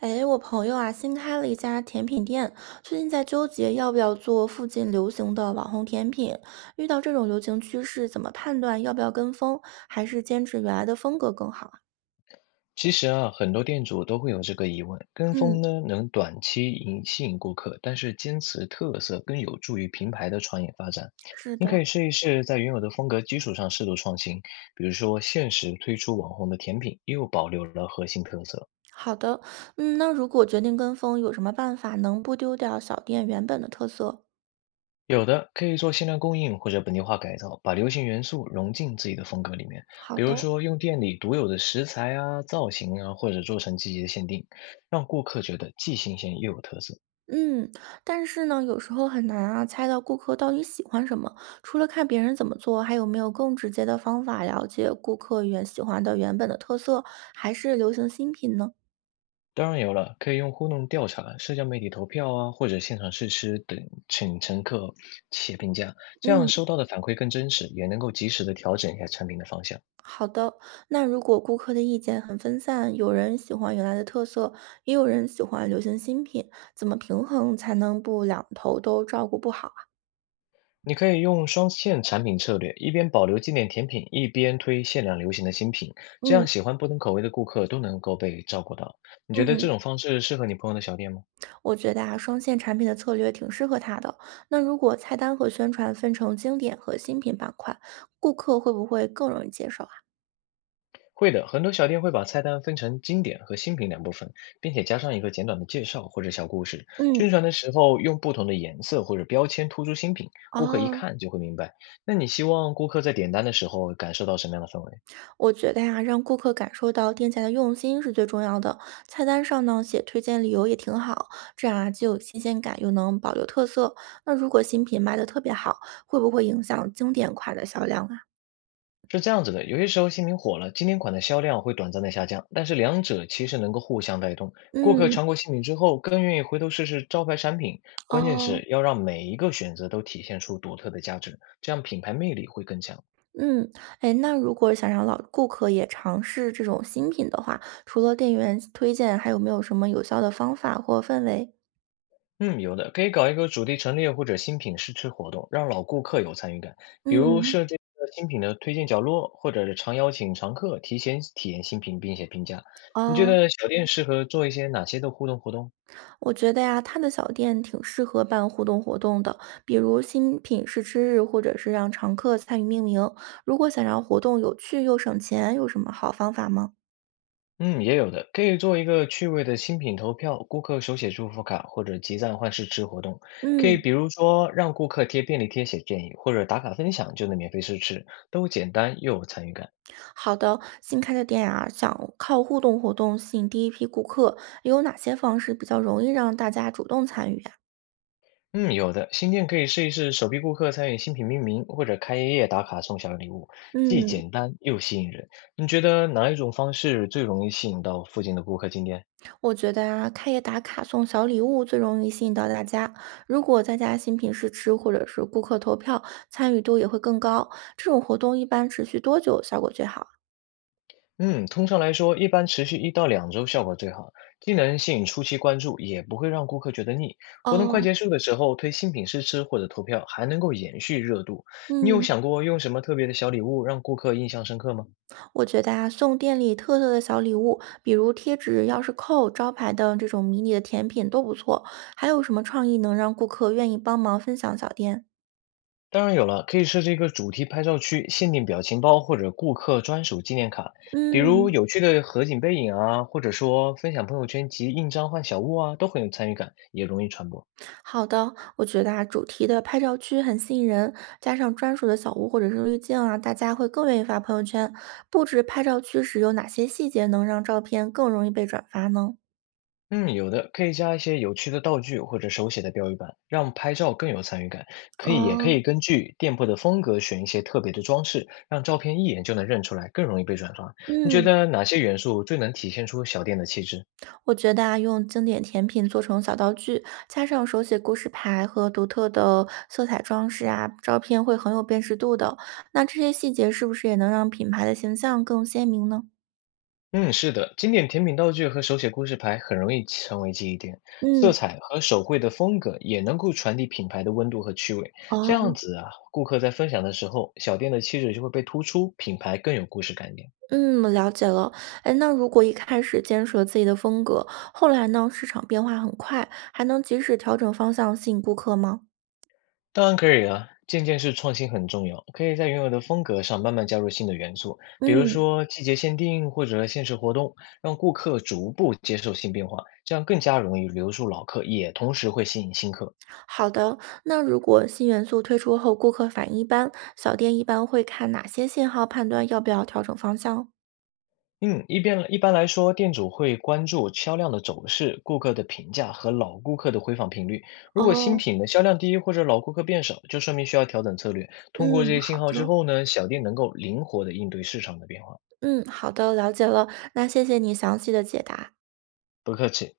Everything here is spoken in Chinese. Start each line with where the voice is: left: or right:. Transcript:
right: 哎，我朋友啊，新开了一家甜品店，最近在纠结要不要做附近流行的网红甜品。遇到这种流行趋势，怎么判断要不要跟风，还是坚持原来的风格更好啊？
left: 其实啊，很多店主都会有这个疑问，跟
right: 嗯，
left: 风呢能短期引吸引顾客，但是坚持特色更有助于品牌的长远发展。
right: 是
left: 你可
right: 的，
left: 以试一试在原有的风格基础上适度创新，比如说限时推出网红的甜品，又保留了核心特色。
right: 好的。嗯，那如果决定跟风，有什么办法能不丢掉小店原本的特色？
left: 有的可以做限量供应或者本地化改造，把流行元素融进自己的风格里面，
right: 好
left: 比如
right: 的。
left: 说用店里独有的食材啊、造型啊，或者做成季节限定，让顾客觉得既新鲜又有特色。
right: 嗯，但是呢，有时候很难啊，猜到顾客到底喜欢什么。除了看别人怎么做，还有没有更直接的方法了解顾客原喜欢的原本的特色，还是流行新品呢？
left: 当然有了，可以用互动调查、社交媒体投票啊，或者现场试吃等，请乘客写评价，这样
right: 嗯，
left: 收到的反馈更真实，也能够及时的调整一下产品的方向。
right: 好的。那如果顾客的意见很分散，有人喜欢原来的特色，也有人喜欢流行新品，怎么平衡才能不两头都照顾不好啊？
left: 你可以用双线产品策略，一边保留经典甜品，一边推限量流行的新品，这样
right: 嗯
left: 喜欢不同口味的顾客都能够被照顾到。你觉得这
right: 嗯。
left: 种方式适合你朋友的小店吗？
right: 我觉得啊，双线产品的策略挺适合他的。那如果菜单和宣传分成经典和新品板块，顾客会不会更容易接受啊？
left: 会的，很多小店会把菜单分成经典和新品两部分，并且加上一个简短的介绍或者小故事。
right: 嗯，
left: 宣传的时候用不同的颜色或者标签突出新品，顾客一
right: 哦，
left: 看就会明白。那你希望顾客在点单的时候感受到什么样的氛围？
right: 我觉得呀、让顾客感受到店家的用心是最重要的。菜单上呢写推荐理由也挺好，这样啊既有新鲜感，又能保留特色。那如果新品卖的特别好，会不会影响经典款的销量啊？
left: 是这样子的，有些时候新品火了，经典款的销量会短暂的下降，但是两者其实能够互相带动。顾客
right: 嗯，
left: 尝过新品之后，更愿意回头试试招牌产品。关键
right: 哦，
left: 是要让每一个选择都体现出独特的价值，这样品牌魅力会更强。
right: 嗯，哎，那如果想让老顾客也尝试这种新品的话，除了店员推荐，还有没有什么有效的方法或氛围？
left: 嗯，有的，可以搞一个主题陈列或者新品试吃活动，让老顾客有参与感。比如
right: 嗯，
left: 设计一个新品的推荐角落，或者是常邀请常客提前体验新品并且评价。你觉
right: 啊，
left: 得小店适合做一些哪些的互动活动？
right: 我觉得呀，他的小店挺适合办互动活动的，比如新品试吃日，或者是让常客参与命名。如果想让活动有趣又省钱，有什么好方法吗？
left: 嗯，也有的，可以做一个趣味的新品投票、顾客手写祝福卡或者集赞换试吃活动。可以
right: 嗯，
left: 比如说让顾客贴便利贴写建议，或者打卡分享就能免费试吃，都简单又有参与感。
right: 好的。新开的店啊，想靠互动活动吸引第一批顾客，有哪些方式比较容易让大家主动参与呀？
left: 嗯，有的，新店可以试一试首批顾客参与新品命名，或者开业夜打卡送小礼物，既
right: 嗯，
left: 简单又吸引人。你觉得哪一种方式最容易吸引到附近的顾客进店？
right: 我觉得啊，开业打卡送小礼物最容易吸引到大家。如果再加新品试吃或者是顾客投票，参与度也会更高。这种活动一般持续多久效果最好？
left: 嗯，通常来说，一般持续1到2周效果最好，既能吸引初期关注，也不会让顾客觉得腻。活动快
right: 哦，
left: 结束的时候推新品试吃或者投票，还能够延续热度。你有
right: 嗯，
left: 想过用什么特别的小礼物让顾客印象深刻吗？
right: 我觉得啊，送店里特色的小礼物，比如贴纸、钥匙扣、招牌的这种迷你的甜品都不错。还有什么创意能让顾客愿意帮忙分享小店？
left: 当然有了，可以设置一个主题拍照区，限定表情包或者顾客专属纪念卡，比如
right: 嗯，
left: 有趣的合景背影啊，或者说分享朋友圈及印章换小物啊，都很有参与感，也容易传播。
right: 好的，我觉得啊，主题的拍照区很吸引人，加上专属的小屋或者是滤镜啊，大家会更愿意发朋友圈。布置拍照区时有哪些细节能让照片更容易被转发呢？
left: 嗯，有的可以加一些有趣的道具或者手写的标语板，让拍照更有参与感。可以，也可
right: 哦，
left: 以根据店铺的风格选一些特别的装饰，让照片一眼就能认出来，更容易被转发。你觉
right: 嗯，
left: 得哪些元素最能体现出小店的气质？
right: 我觉得啊，用经典甜品做成小道具，加上手写故事牌和独特的色彩装饰啊，照片会很有辨识度的。那这些细节是不是也能让品牌的形象更鲜明呢？
left: 嗯，是的，经典甜品道具和手写故事牌很容易成为记忆点，色
right: 嗯。
left: 彩和手绘的风格也能够传递品牌的温度和趣味。这
right: 哦
left: 样子啊，顾客在分享的时候，小店的气质就会被突出，品牌更有故事感点。
right: 嗯，了解了。哎，那如果一开始坚持了自己的风格，后来呢，市场变化很快，还能及时调整方向吸引顾客吗？
left: 当然可以啊，渐渐是创新很重要，可以在原有的风格上慢慢加入新的元素，比如
right: 嗯，
left: 说季节限定或者限时活动，让顾客逐步接受新变化，这样更加容易留住老客，也同时会吸引新客。
right: 好的。那如果新元素推出后，顾客反应一般，小店一般会看哪些信号判断要不要调整方向？
left: 嗯，一般来说，店主会关注销量的走势、顾客的评价和老顾客的回访频率。如果新
right: 哦，
left: 品的销量低或者老顾客变少，就说明需要调整策略。通
right: 嗯，
left: 过这些信
right: 好
left: 号之
right: 的，
left: 后呢，小店能够灵活的应对市场的变化。
right: 嗯，好的，了解了。那谢谢你详细的解答。
left: 不客气。